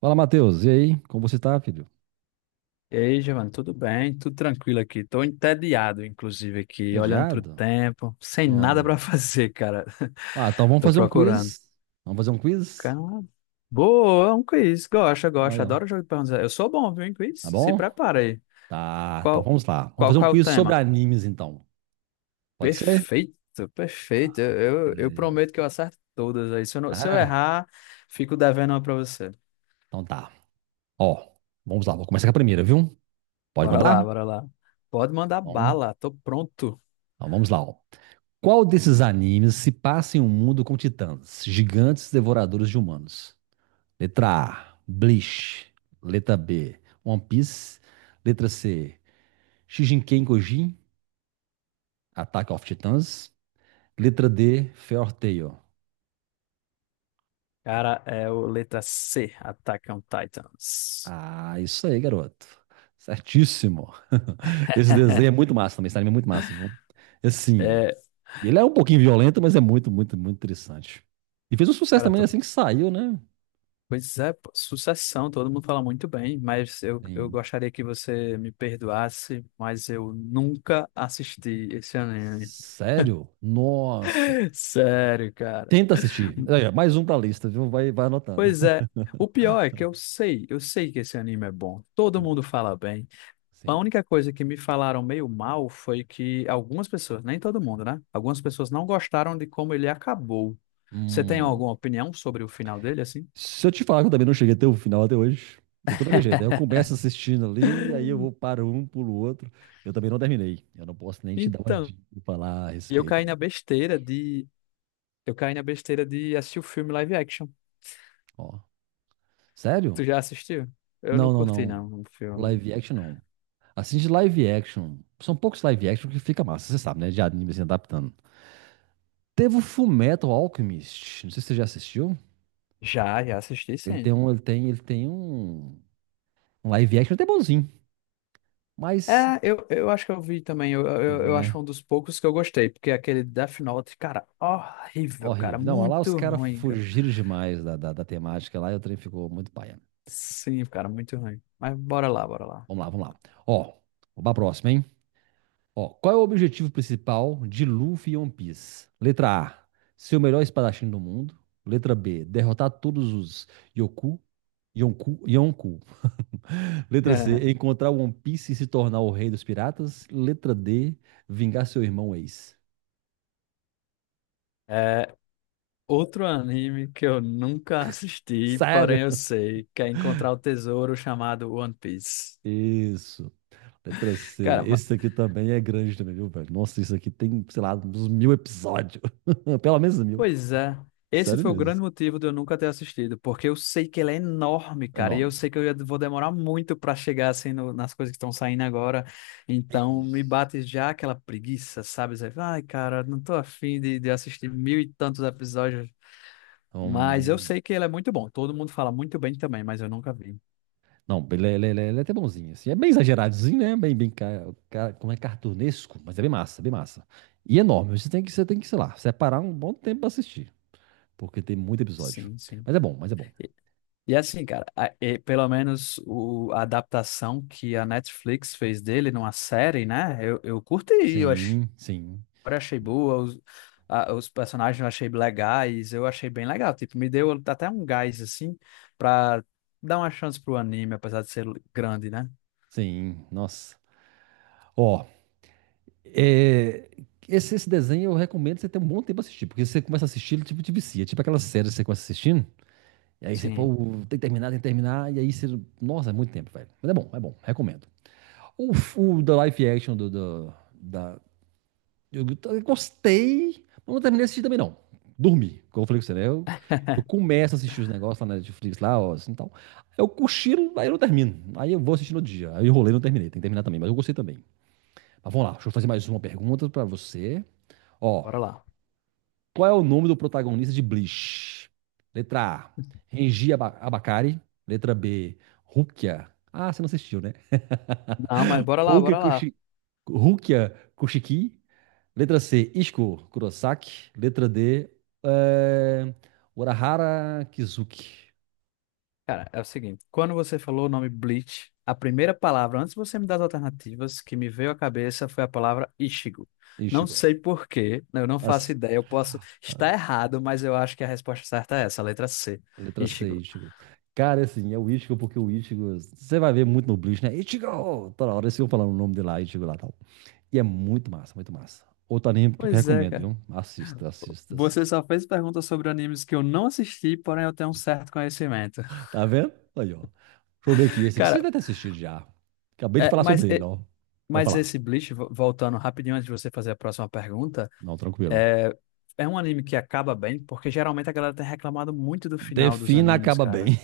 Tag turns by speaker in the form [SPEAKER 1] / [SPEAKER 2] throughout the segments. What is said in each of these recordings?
[SPEAKER 1] Fala, Matheus. E aí? Como você tá, filho?
[SPEAKER 2] E aí, Giovanni, tudo bem? Tudo tranquilo aqui. Tô entediado, inclusive, aqui, olhando pro
[SPEAKER 1] Entediado?
[SPEAKER 2] tempo, sem nada pra
[SPEAKER 1] Não.
[SPEAKER 2] fazer, cara.
[SPEAKER 1] Ah, então vamos
[SPEAKER 2] Tô
[SPEAKER 1] fazer um
[SPEAKER 2] procurando.
[SPEAKER 1] quiz. Vamos fazer um quiz?
[SPEAKER 2] Cara, boa, é um quiz. Gosto.
[SPEAKER 1] Aí, ó.
[SPEAKER 2] Adoro jogo de perguntas. Eu sou bom, viu, em
[SPEAKER 1] Tá
[SPEAKER 2] quiz? Se
[SPEAKER 1] bom?
[SPEAKER 2] prepara aí.
[SPEAKER 1] Tá, então
[SPEAKER 2] Qual,
[SPEAKER 1] vamos lá. Vamos
[SPEAKER 2] qual,
[SPEAKER 1] fazer um
[SPEAKER 2] qual é o
[SPEAKER 1] quiz sobre
[SPEAKER 2] tema?
[SPEAKER 1] animes, então. Pode ser?
[SPEAKER 2] Perfeito. Eu
[SPEAKER 1] Beleza.
[SPEAKER 2] prometo que eu acerto todas aí. Se eu
[SPEAKER 1] Ah,
[SPEAKER 2] errar, fico devendo uma pra você.
[SPEAKER 1] então tá. Ó, vamos lá. Vou começar com a primeira, viu? Pode
[SPEAKER 2] Bora
[SPEAKER 1] mandar?
[SPEAKER 2] lá, bora lá. Pode mandar
[SPEAKER 1] Então,
[SPEAKER 2] bala, tô pronto.
[SPEAKER 1] então vamos lá, ó. Qual desses animes se passa em um mundo com titãs, gigantes devoradores de humanos? Letra A, Bleach. Letra B, One Piece. Letra C, Shijinken Gojin, Attack of Titans. Letra D, Fair Tail.
[SPEAKER 2] Cara, é o letra C, Attack on Titans.
[SPEAKER 1] Ah, isso aí, garoto. Certíssimo. Esse desenho é muito massa também, esse anime é muito massa, viu? Assim,
[SPEAKER 2] É,
[SPEAKER 1] ele é um pouquinho violento, mas é muito, muito, muito interessante. E fez um sucesso
[SPEAKER 2] cara,
[SPEAKER 1] também assim que saiu, né?
[SPEAKER 2] pois é, pô, sucessão, todo mundo fala muito bem, mas eu
[SPEAKER 1] Sim.
[SPEAKER 2] gostaria que você me perdoasse, mas eu nunca assisti esse anime.
[SPEAKER 1] Sério? Nossa.
[SPEAKER 2] Sério, cara.
[SPEAKER 1] Tenta assistir. Aí, ó, mais um pra lista, viu? Vai anotando.
[SPEAKER 2] Pois é, o pior é que eu sei que esse anime é bom,
[SPEAKER 1] Tá
[SPEAKER 2] todo
[SPEAKER 1] bom.
[SPEAKER 2] mundo fala bem. A
[SPEAKER 1] Sim.
[SPEAKER 2] única coisa que me falaram meio mal foi que algumas pessoas, nem todo mundo, né? Algumas pessoas não gostaram de como ele acabou. Você tem
[SPEAKER 1] Hum.
[SPEAKER 2] alguma opinião sobre o final dele, assim?
[SPEAKER 1] Se eu te falar que eu também não cheguei até o final até hoje, eu tô daquele jeito. Aí eu começo assistindo ali, aí eu vou para um, pulo o outro. Eu também não terminei. Eu não posso nem te dar uma
[SPEAKER 2] Então,
[SPEAKER 1] dica e falar a
[SPEAKER 2] eu
[SPEAKER 1] respeito,
[SPEAKER 2] caí
[SPEAKER 1] hein.
[SPEAKER 2] na besteira de. Eu caí na besteira de assistir o filme live action.
[SPEAKER 1] Ó,
[SPEAKER 2] Tu
[SPEAKER 1] sério?
[SPEAKER 2] já assistiu? Eu não
[SPEAKER 1] Não, não,
[SPEAKER 2] curti,
[SPEAKER 1] não.
[SPEAKER 2] não, o filme.
[SPEAKER 1] Live action não. Assiste live action. São poucos live action que fica massa, você sabe, né? De anime se adaptando. Teve o Fullmetal Alchemist. Não sei se você já assistiu.
[SPEAKER 2] Já assisti, sim.
[SPEAKER 1] Ele tem um live action até bonzinho, mas
[SPEAKER 2] É, eu acho que eu vi também. Eu,
[SPEAKER 1] você
[SPEAKER 2] eu,
[SPEAKER 1] viu,
[SPEAKER 2] eu acho
[SPEAKER 1] né?
[SPEAKER 2] um dos poucos que eu gostei, porque aquele Death Note, cara, horrível, cara,
[SPEAKER 1] Horrível. Não, lá os
[SPEAKER 2] muito
[SPEAKER 1] caras
[SPEAKER 2] ruim, cara.
[SPEAKER 1] fugiram demais da temática lá e o trem ficou muito paia.
[SPEAKER 2] Sim, cara, muito ruim. Mas bora lá.
[SPEAKER 1] Vamos lá, vamos lá. Ó, vamos pra próxima, hein? Ó, qual é o objetivo principal de Luffy e One Piece? Letra A, ser o melhor espadachim do mundo. Letra B, derrotar todos os Yoku. Yonku, Yonku. Letra C, encontrar o One Piece e se tornar o rei dos piratas. Letra D, vingar seu irmão ex.
[SPEAKER 2] É, outro anime que eu nunca assisti, porém eu
[SPEAKER 1] Sério?
[SPEAKER 2] sei, que é encontrar o tesouro chamado One Piece.
[SPEAKER 1] Isso. Letra C.
[SPEAKER 2] Cara,
[SPEAKER 1] Esse aqui também é grande também, viu, velho? Nossa, isso aqui tem, sei lá, uns mil episódios. Pelo menos mil.
[SPEAKER 2] pois é. Esse
[SPEAKER 1] Sério
[SPEAKER 2] foi o
[SPEAKER 1] mesmo.
[SPEAKER 2] grande motivo de eu nunca ter assistido, porque eu sei que ele é enorme,
[SPEAKER 1] É
[SPEAKER 2] cara, e eu
[SPEAKER 1] enorme.
[SPEAKER 2] sei que eu vou demorar muito pra chegar assim nas coisas que estão saindo agora. Então me
[SPEAKER 1] Isso.
[SPEAKER 2] bate já aquela preguiça, sabe? Zé? Ai, cara, não tô afim de assistir mil e tantos episódios. Mas
[SPEAKER 1] Então,
[SPEAKER 2] eu sei que ele é muito bom. Todo mundo fala muito bem também, mas eu nunca vi.
[SPEAKER 1] não, ele é até bonzinho, assim. É bem exageradozinho, né? Bem, bem, como é cartunesco, mas é bem massa, bem massa. E é enorme. Você tem que, sei lá, separar um bom tempo pra assistir, porque tem muito episódio.
[SPEAKER 2] Sim.
[SPEAKER 1] Mas é bom, mas é bom.
[SPEAKER 2] E, e assim, cara, e pelo menos a adaptação que a Netflix fez dele numa série, né? Eu curti, eu achei,
[SPEAKER 1] Sim, sim,
[SPEAKER 2] eu achei boa, os personagens eu achei legais, eu achei bem legal. Tipo, me deu até um gás, assim, pra dar uma chance pro anime, apesar de ser grande, né?
[SPEAKER 1] sim. Nossa. Ó, é, esse desenho eu recomendo você ter um bom tempo assistir porque você começa a assistir, ele tipo te vicia. Tipo aquela série que você começa assistindo, e aí você, pô,
[SPEAKER 2] Sim,
[SPEAKER 1] tem que terminar, e aí você. Nossa, é muito tempo, velho. Mas é bom, recomendo. O, o da live action da. Eu gostei, mas não terminei de assistir também, não. Dormi, como eu falei com você, né? Eu começo a assistir os negócios lá na Netflix, lá, ó, assim, tal. Eu cochilo, aí eu não termino. Aí eu vou assistir no outro dia. Aí eu enrolei, não terminei. Tem que terminar também, mas eu gostei também. Mas vamos lá, deixa eu fazer mais uma pergunta pra você. Ó,
[SPEAKER 2] bora lá.
[SPEAKER 1] qual é o nome do protagonista de Bleach? Letra A, Renji Abakari. Letra B, Rukia. Ah, você não assistiu, né?
[SPEAKER 2] Não, mas bora lá,
[SPEAKER 1] Rukia,
[SPEAKER 2] bora lá.
[SPEAKER 1] Kushi... Rukia Kushiki. Letra C, Ishiko Kurosaki. Letra D, é... Urahara Kizuki.
[SPEAKER 2] Cara, é o seguinte, quando você falou o nome Bleach, a primeira palavra, antes de você me dar as alternativas, que me veio à cabeça foi a palavra Ichigo. Não
[SPEAKER 1] Ichigo.
[SPEAKER 2] sei por quê, eu não faço
[SPEAKER 1] As-
[SPEAKER 2] ideia, eu posso estar errado, mas eu acho que a resposta certa é essa, a letra C,
[SPEAKER 1] Letra C,
[SPEAKER 2] Ichigo.
[SPEAKER 1] Ichigo. Cara, assim, é o Ichigo porque o Ichigo... Você vai ver muito no Bleach, né? Ichigo! Toda hora eles ficam falando o nome dele lá, Ichigo lá, tal. E é muito massa, muito massa. Outro anime que eu
[SPEAKER 2] Pois é,
[SPEAKER 1] recomendo,
[SPEAKER 2] cara.
[SPEAKER 1] viu? Assista, assista,
[SPEAKER 2] Você
[SPEAKER 1] assista.
[SPEAKER 2] só fez perguntas sobre animes que eu não assisti, porém eu tenho um certo conhecimento.
[SPEAKER 1] Tá vendo? Aí, ó. Deixa eu ver aqui. Esse aqui você
[SPEAKER 2] Cara,
[SPEAKER 1] deve ter assistido já. Acabei de
[SPEAKER 2] é,
[SPEAKER 1] falar
[SPEAKER 2] mas,
[SPEAKER 1] sobre ele,
[SPEAKER 2] é,
[SPEAKER 1] ó. Pode
[SPEAKER 2] mas
[SPEAKER 1] falar.
[SPEAKER 2] esse Bleach, voltando rapidinho antes de você fazer a próxima pergunta,
[SPEAKER 1] Não, tranquilo.
[SPEAKER 2] é, é um anime que acaba bem, porque geralmente a galera tem reclamado muito do final dos
[SPEAKER 1] Defina
[SPEAKER 2] animes,
[SPEAKER 1] acaba
[SPEAKER 2] cara.
[SPEAKER 1] bem.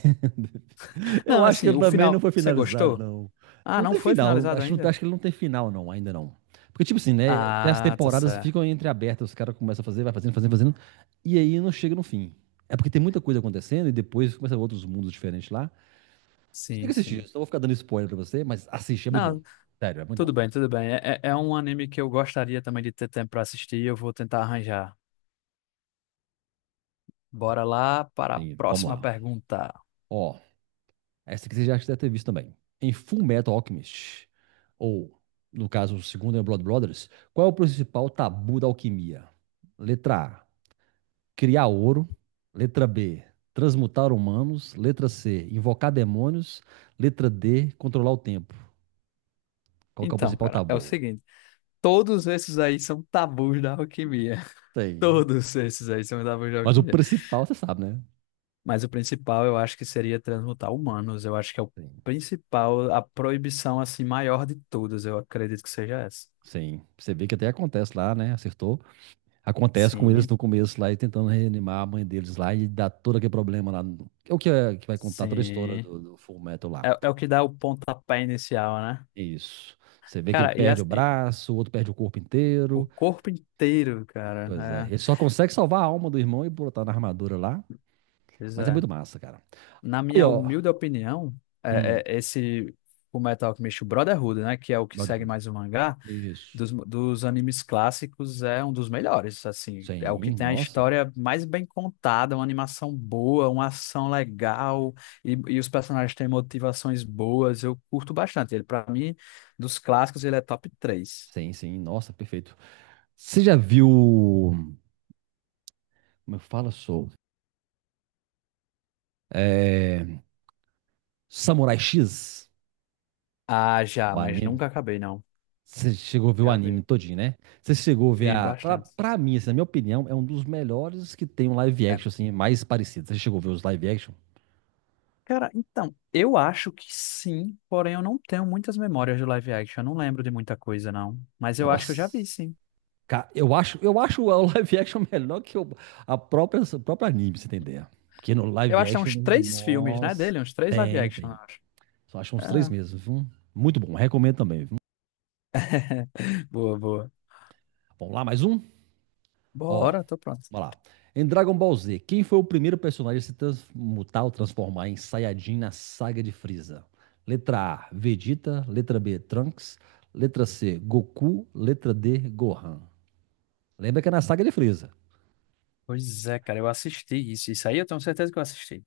[SPEAKER 1] Eu
[SPEAKER 2] Não,
[SPEAKER 1] acho que
[SPEAKER 2] assim,
[SPEAKER 1] ele
[SPEAKER 2] o
[SPEAKER 1] também não
[SPEAKER 2] final,
[SPEAKER 1] foi
[SPEAKER 2] você
[SPEAKER 1] finalizado,
[SPEAKER 2] gostou?
[SPEAKER 1] não.
[SPEAKER 2] Ah,
[SPEAKER 1] Não
[SPEAKER 2] não
[SPEAKER 1] tem
[SPEAKER 2] foi
[SPEAKER 1] final.
[SPEAKER 2] finalizado
[SPEAKER 1] Acho,
[SPEAKER 2] ainda?
[SPEAKER 1] acho que ele não tem final, não, ainda não. Porque, tipo assim, né? Tem as
[SPEAKER 2] Ah, tá
[SPEAKER 1] temporadas que ficam
[SPEAKER 2] certo.
[SPEAKER 1] entreabertas, os caras começam a fazer, vai fazendo, fazendo, fazendo, e aí não chega no fim. É porque tem muita coisa acontecendo e depois começa outros mundos diferentes lá. Você tem que
[SPEAKER 2] Sim,
[SPEAKER 1] assistir. Eu
[SPEAKER 2] sim.
[SPEAKER 1] só vou ficar dando spoiler pra você, mas assiste, é muito bom.
[SPEAKER 2] Não,
[SPEAKER 1] Sério, é muito
[SPEAKER 2] tudo
[SPEAKER 1] bom.
[SPEAKER 2] bem, tudo bem. É é um anime que eu gostaria também de ter tempo pra assistir e eu vou tentar arranjar. Bora lá para a
[SPEAKER 1] E vamos
[SPEAKER 2] próxima
[SPEAKER 1] lá.
[SPEAKER 2] pergunta.
[SPEAKER 1] Ó, essa aqui você já deve ter visto também. Em Full Metal Alchemist, ou, no caso, o segundo é Blood Brothers, qual é o principal tabu da alquimia? Letra A, criar ouro. Letra B, transmutar humanos. Letra C, invocar demônios. Letra D, controlar o tempo. Qual que é o
[SPEAKER 2] Então,
[SPEAKER 1] principal
[SPEAKER 2] cara, é o
[SPEAKER 1] tabu?
[SPEAKER 2] seguinte: todos esses aí são tabus da alquimia.
[SPEAKER 1] Tem.
[SPEAKER 2] Todos esses aí são tabus da
[SPEAKER 1] Mas o
[SPEAKER 2] alquimia.
[SPEAKER 1] principal você sabe, né?
[SPEAKER 2] Mas o principal eu acho que seria transmutar humanos. Eu acho que é o
[SPEAKER 1] Tem.
[SPEAKER 2] principal, a proibição assim maior de todas. Eu acredito que seja essa.
[SPEAKER 1] Sim. Você vê que até acontece lá, né? Acertou. Acontece com eles
[SPEAKER 2] Sim,
[SPEAKER 1] no começo lá e tentando reanimar a mãe deles lá e dá todo aquele problema lá. É o que, que vai contar toda a história
[SPEAKER 2] sim.
[SPEAKER 1] do Full Metal lá.
[SPEAKER 2] É o que dá o pontapé inicial, né?
[SPEAKER 1] Isso. Você vê que ele
[SPEAKER 2] Cara, e,
[SPEAKER 1] perde o
[SPEAKER 2] as- e
[SPEAKER 1] braço, o outro perde o corpo
[SPEAKER 2] o
[SPEAKER 1] inteiro.
[SPEAKER 2] corpo inteiro,
[SPEAKER 1] Pois é.
[SPEAKER 2] cara.
[SPEAKER 1] Ele
[SPEAKER 2] É,
[SPEAKER 1] só consegue salvar a alma do irmão e botar na armadura lá.
[SPEAKER 2] pois
[SPEAKER 1] Mas é
[SPEAKER 2] é.
[SPEAKER 1] muito massa, cara.
[SPEAKER 2] Na
[SPEAKER 1] Aí,
[SPEAKER 2] minha
[SPEAKER 1] ó.
[SPEAKER 2] humilde opinião, é,
[SPEAKER 1] Hum,
[SPEAKER 2] é esse o Metal Alchemist Brotherhood, né? Que é o que segue
[SPEAKER 1] Brotherhood.
[SPEAKER 2] mais o mangá.
[SPEAKER 1] Isso.
[SPEAKER 2] Dos animes clássicos é um dos melhores, assim, é o que
[SPEAKER 1] Sim,
[SPEAKER 2] tem a
[SPEAKER 1] nossa.
[SPEAKER 2] história mais bem contada, uma animação boa, uma ação legal e os personagens têm motivações boas, eu curto bastante. Ele para mim, dos clássicos, ele é top três.
[SPEAKER 1] Sim, sim, nossa, perfeito. Você já viu. Como eu falo, sou? É, Samurai X?
[SPEAKER 2] Ah, já,
[SPEAKER 1] O
[SPEAKER 2] mas
[SPEAKER 1] anime?
[SPEAKER 2] nunca acabei não.
[SPEAKER 1] Você chegou a ver o
[SPEAKER 2] Já
[SPEAKER 1] anime
[SPEAKER 2] vi,
[SPEAKER 1] todinho, né? Você chegou a ver
[SPEAKER 2] vi
[SPEAKER 1] a. Pra,
[SPEAKER 2] bastante.
[SPEAKER 1] pra mim, assim, na minha opinião, é um dos melhores que tem um live
[SPEAKER 2] É.
[SPEAKER 1] action, assim, mais parecido. Você chegou a ver os live action?
[SPEAKER 2] Cara, então, eu acho que sim, porém eu não tenho muitas memórias de live action, eu não lembro de muita coisa não, mas eu acho que eu já vi
[SPEAKER 1] Nossa.
[SPEAKER 2] sim.
[SPEAKER 1] Eu acho o live action melhor que o, a própria, o próprio anime, pra você entender. Porque no
[SPEAKER 2] Eu
[SPEAKER 1] live
[SPEAKER 2] acho que tem
[SPEAKER 1] action,
[SPEAKER 2] uns três filmes, né,
[SPEAKER 1] nossa,
[SPEAKER 2] dele, uns três live
[SPEAKER 1] tem,
[SPEAKER 2] action. Eu
[SPEAKER 1] tem.
[SPEAKER 2] acho.
[SPEAKER 1] Só acho uns três
[SPEAKER 2] Ah.
[SPEAKER 1] meses, viu? Muito bom, recomendo também, viu?
[SPEAKER 2] Boa.
[SPEAKER 1] Vamos lá, mais um? Ó,
[SPEAKER 2] Bora, tô pronto.
[SPEAKER 1] vamos lá. Em Dragon Ball Z, quem foi o primeiro personagem a se transmutar ou transformar em Saiyajin na saga de Frieza? Letra A, Vegeta. Letra B, Trunks. Letra C, Goku. Letra D, Gohan. Lembra que é na saga de Frieza.
[SPEAKER 2] Pois é, cara, eu assisti isso. Isso aí eu tenho certeza que eu assisti.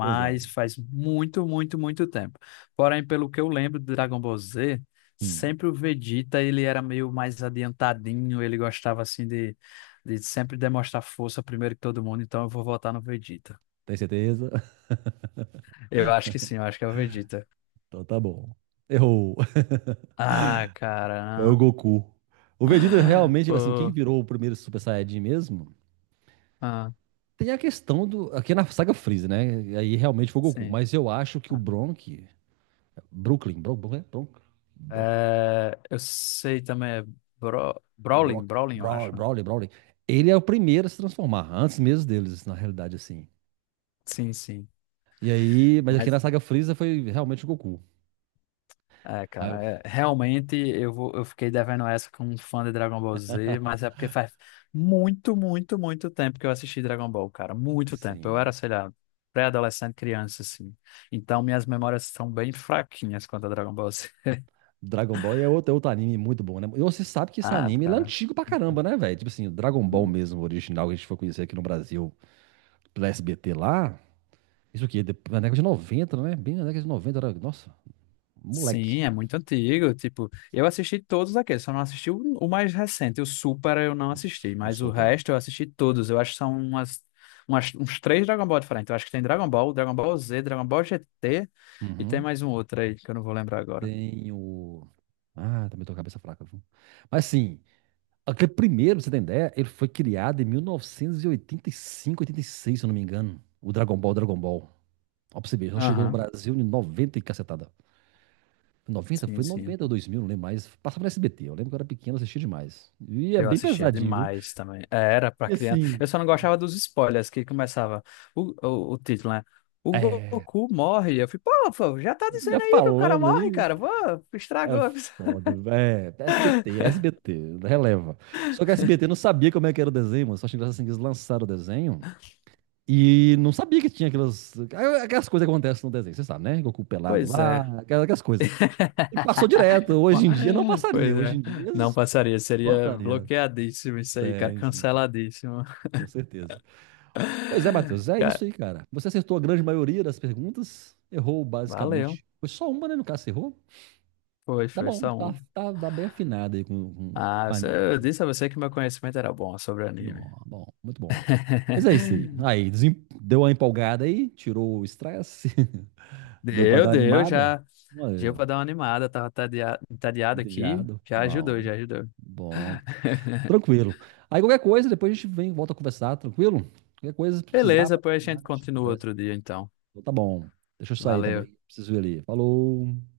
[SPEAKER 1] Pois é.
[SPEAKER 2] faz muito tempo. Porém, pelo que eu lembro do Dragon Ball Z,
[SPEAKER 1] Hum,
[SPEAKER 2] sempre o Vegeta, ele era meio mais adiantadinho, ele gostava assim de sempre demonstrar força primeiro que todo mundo, então eu vou votar no Vegeta.
[SPEAKER 1] tem certeza?
[SPEAKER 2] Eu acho que sim, eu acho que é o Vegeta.
[SPEAKER 1] Então tá bom. Errou.
[SPEAKER 2] Ah,
[SPEAKER 1] Foi o
[SPEAKER 2] cara.
[SPEAKER 1] Goku. O Vegeta
[SPEAKER 2] Ah.
[SPEAKER 1] realmente, assim, quem
[SPEAKER 2] Pô,
[SPEAKER 1] virou o primeiro Super Saiyajin mesmo?
[SPEAKER 2] ah,
[SPEAKER 1] Tem a questão do. Aqui é na saga Freeza, né? Aí realmente foi o Goku.
[SPEAKER 2] sim.
[SPEAKER 1] Mas eu acho que o
[SPEAKER 2] Ah.
[SPEAKER 1] Bronk. Brooklyn. Bron, Bron, Bron, Bron,
[SPEAKER 2] É, eu sei também, é Brawling,
[SPEAKER 1] Brock,
[SPEAKER 2] Brawling, eu
[SPEAKER 1] Brawley,
[SPEAKER 2] acho.
[SPEAKER 1] Brawley, Brawley. Ele é o primeiro a se transformar, antes mesmo deles, na realidade, assim.
[SPEAKER 2] Sim.
[SPEAKER 1] E aí, mas aqui na
[SPEAKER 2] Mas,
[SPEAKER 1] saga Freeza foi realmente o Goku.
[SPEAKER 2] é,
[SPEAKER 1] Aí eu-
[SPEAKER 2] cara, é, realmente eu fiquei devendo essa com um fã de Dragon Ball Z, mas é porque faz muito tempo que eu assisti Dragon Ball, cara. Muito tempo. Eu
[SPEAKER 1] sim.
[SPEAKER 2] era, sei lá, pré-adolescente, criança, assim. Então minhas memórias são bem fraquinhas quanto a Dragon Ball Z.
[SPEAKER 1] Dragon Ball é outro anime muito bom, né? E você sabe que esse
[SPEAKER 2] Ah,
[SPEAKER 1] anime ele é
[SPEAKER 2] cara.
[SPEAKER 1] antigo pra caramba, né, velho? Tipo assim, o Dragon Ball mesmo, o original, que a gente foi conhecer aqui no Brasil, pela SBT lá. Isso aqui, na década de 90, né? Bem na década de 90, era, nossa,
[SPEAKER 2] Sim,
[SPEAKER 1] moleque.
[SPEAKER 2] é muito antigo. Tipo, eu assisti todos aqueles, só não assisti o mais recente, o Super eu não
[SPEAKER 1] O, s-
[SPEAKER 2] assisti,
[SPEAKER 1] o
[SPEAKER 2] mas o
[SPEAKER 1] Super.
[SPEAKER 2] resto eu assisti todos. Eu acho que são uns três Dragon Ball diferentes. Eu acho que tem Dragon Ball, Dragon Ball Z, Dragon Ball GT e tem
[SPEAKER 1] Uhum.
[SPEAKER 2] mais um outro aí que eu não vou lembrar agora.
[SPEAKER 1] Tem o. Ah, também tô com a cabeça fraca, viu? Mas sim, aquele primeiro, pra você ter ideia, ele foi criado em 1985, 86, se eu não me engano. O Dragon Ball, Dragon Ball. Ó, pra você ver, só chegou no
[SPEAKER 2] Aham.
[SPEAKER 1] Brasil em 90 e cacetada. 90?
[SPEAKER 2] Sim,
[SPEAKER 1] Foi
[SPEAKER 2] sim.
[SPEAKER 1] 90 ou 2000, não lembro mais. Passava no SBT, eu lembro que eu era pequeno, assistia demais. E é
[SPEAKER 2] Eu
[SPEAKER 1] bem
[SPEAKER 2] assistia
[SPEAKER 1] pesadinho, viu?
[SPEAKER 2] demais também. É, era pra
[SPEAKER 1] E
[SPEAKER 2] criança.
[SPEAKER 1] assim,
[SPEAKER 2] Eu só não gostava dos spoilers que começava o título, né? O
[SPEAKER 1] é,
[SPEAKER 2] Goku morre. Eu fui, pô, já tá
[SPEAKER 1] já
[SPEAKER 2] dizendo aí que o cara
[SPEAKER 1] falando
[SPEAKER 2] morre,
[SPEAKER 1] aí,
[SPEAKER 2] cara. Pô,
[SPEAKER 1] é
[SPEAKER 2] estragou.
[SPEAKER 1] foda, é, SBT, SBT, releva. Só que a SBT não sabia como é que era o desenho, mano. Só achei engraçado assim que eles lançaram o desenho. E não sabia que tinha aquelas coisas que acontecem no desenho, você sabe, né? Goku pelado
[SPEAKER 2] Pois é.
[SPEAKER 1] lá, aquelas coisas. E passou direto. Hoje em dia não passaria.
[SPEAKER 2] Pois
[SPEAKER 1] Hoje
[SPEAKER 2] é.
[SPEAKER 1] em dia
[SPEAKER 2] Não passaria. Seria
[SPEAKER 1] cortaria.
[SPEAKER 2] bloqueadíssimo isso aí, cara.
[SPEAKER 1] Sim, sim, sim,
[SPEAKER 2] Canceladíssimo.
[SPEAKER 1] com certeza. Pois é, Matheus, é
[SPEAKER 2] Cara,
[SPEAKER 1] isso aí, cara. Você acertou a grande maioria das perguntas, errou
[SPEAKER 2] valeu.
[SPEAKER 1] basicamente. Foi só uma, né? No caso, você errou.
[SPEAKER 2] Foi,
[SPEAKER 1] Tá
[SPEAKER 2] foi
[SPEAKER 1] bom,
[SPEAKER 2] só
[SPEAKER 1] tá,
[SPEAKER 2] um.
[SPEAKER 1] tá, tá bem afinado aí com,
[SPEAKER 2] Ah, eu
[SPEAKER 1] animes, aí.
[SPEAKER 2] disse a você que meu conhecimento era bom sobre anime.
[SPEAKER 1] Bom, bom, muito bom. Mas é isso aí. Aí, deu uma empolgada aí, tirou o estresse. Deu para
[SPEAKER 2] Deu,
[SPEAKER 1] dar
[SPEAKER 2] deu,
[SPEAKER 1] animada?
[SPEAKER 2] já. Deu
[SPEAKER 1] Olha,
[SPEAKER 2] pra dar uma animada. Tava entediado aqui.
[SPEAKER 1] entediado.
[SPEAKER 2] Já ajudou,
[SPEAKER 1] Bom,
[SPEAKER 2] já ajudou.
[SPEAKER 1] bom, tranquilo. Aí qualquer coisa, depois a gente vem e volta a conversar, tranquilo? Qualquer coisa, se precisar,
[SPEAKER 2] Beleza,
[SPEAKER 1] pode
[SPEAKER 2] pois a
[SPEAKER 1] chamar, a
[SPEAKER 2] gente
[SPEAKER 1] gente
[SPEAKER 2] continua
[SPEAKER 1] conversa.
[SPEAKER 2] outro dia, então.
[SPEAKER 1] Então, tá bom. Deixa eu sair
[SPEAKER 2] Valeu.
[SPEAKER 1] também, preciso ir ali. Falou.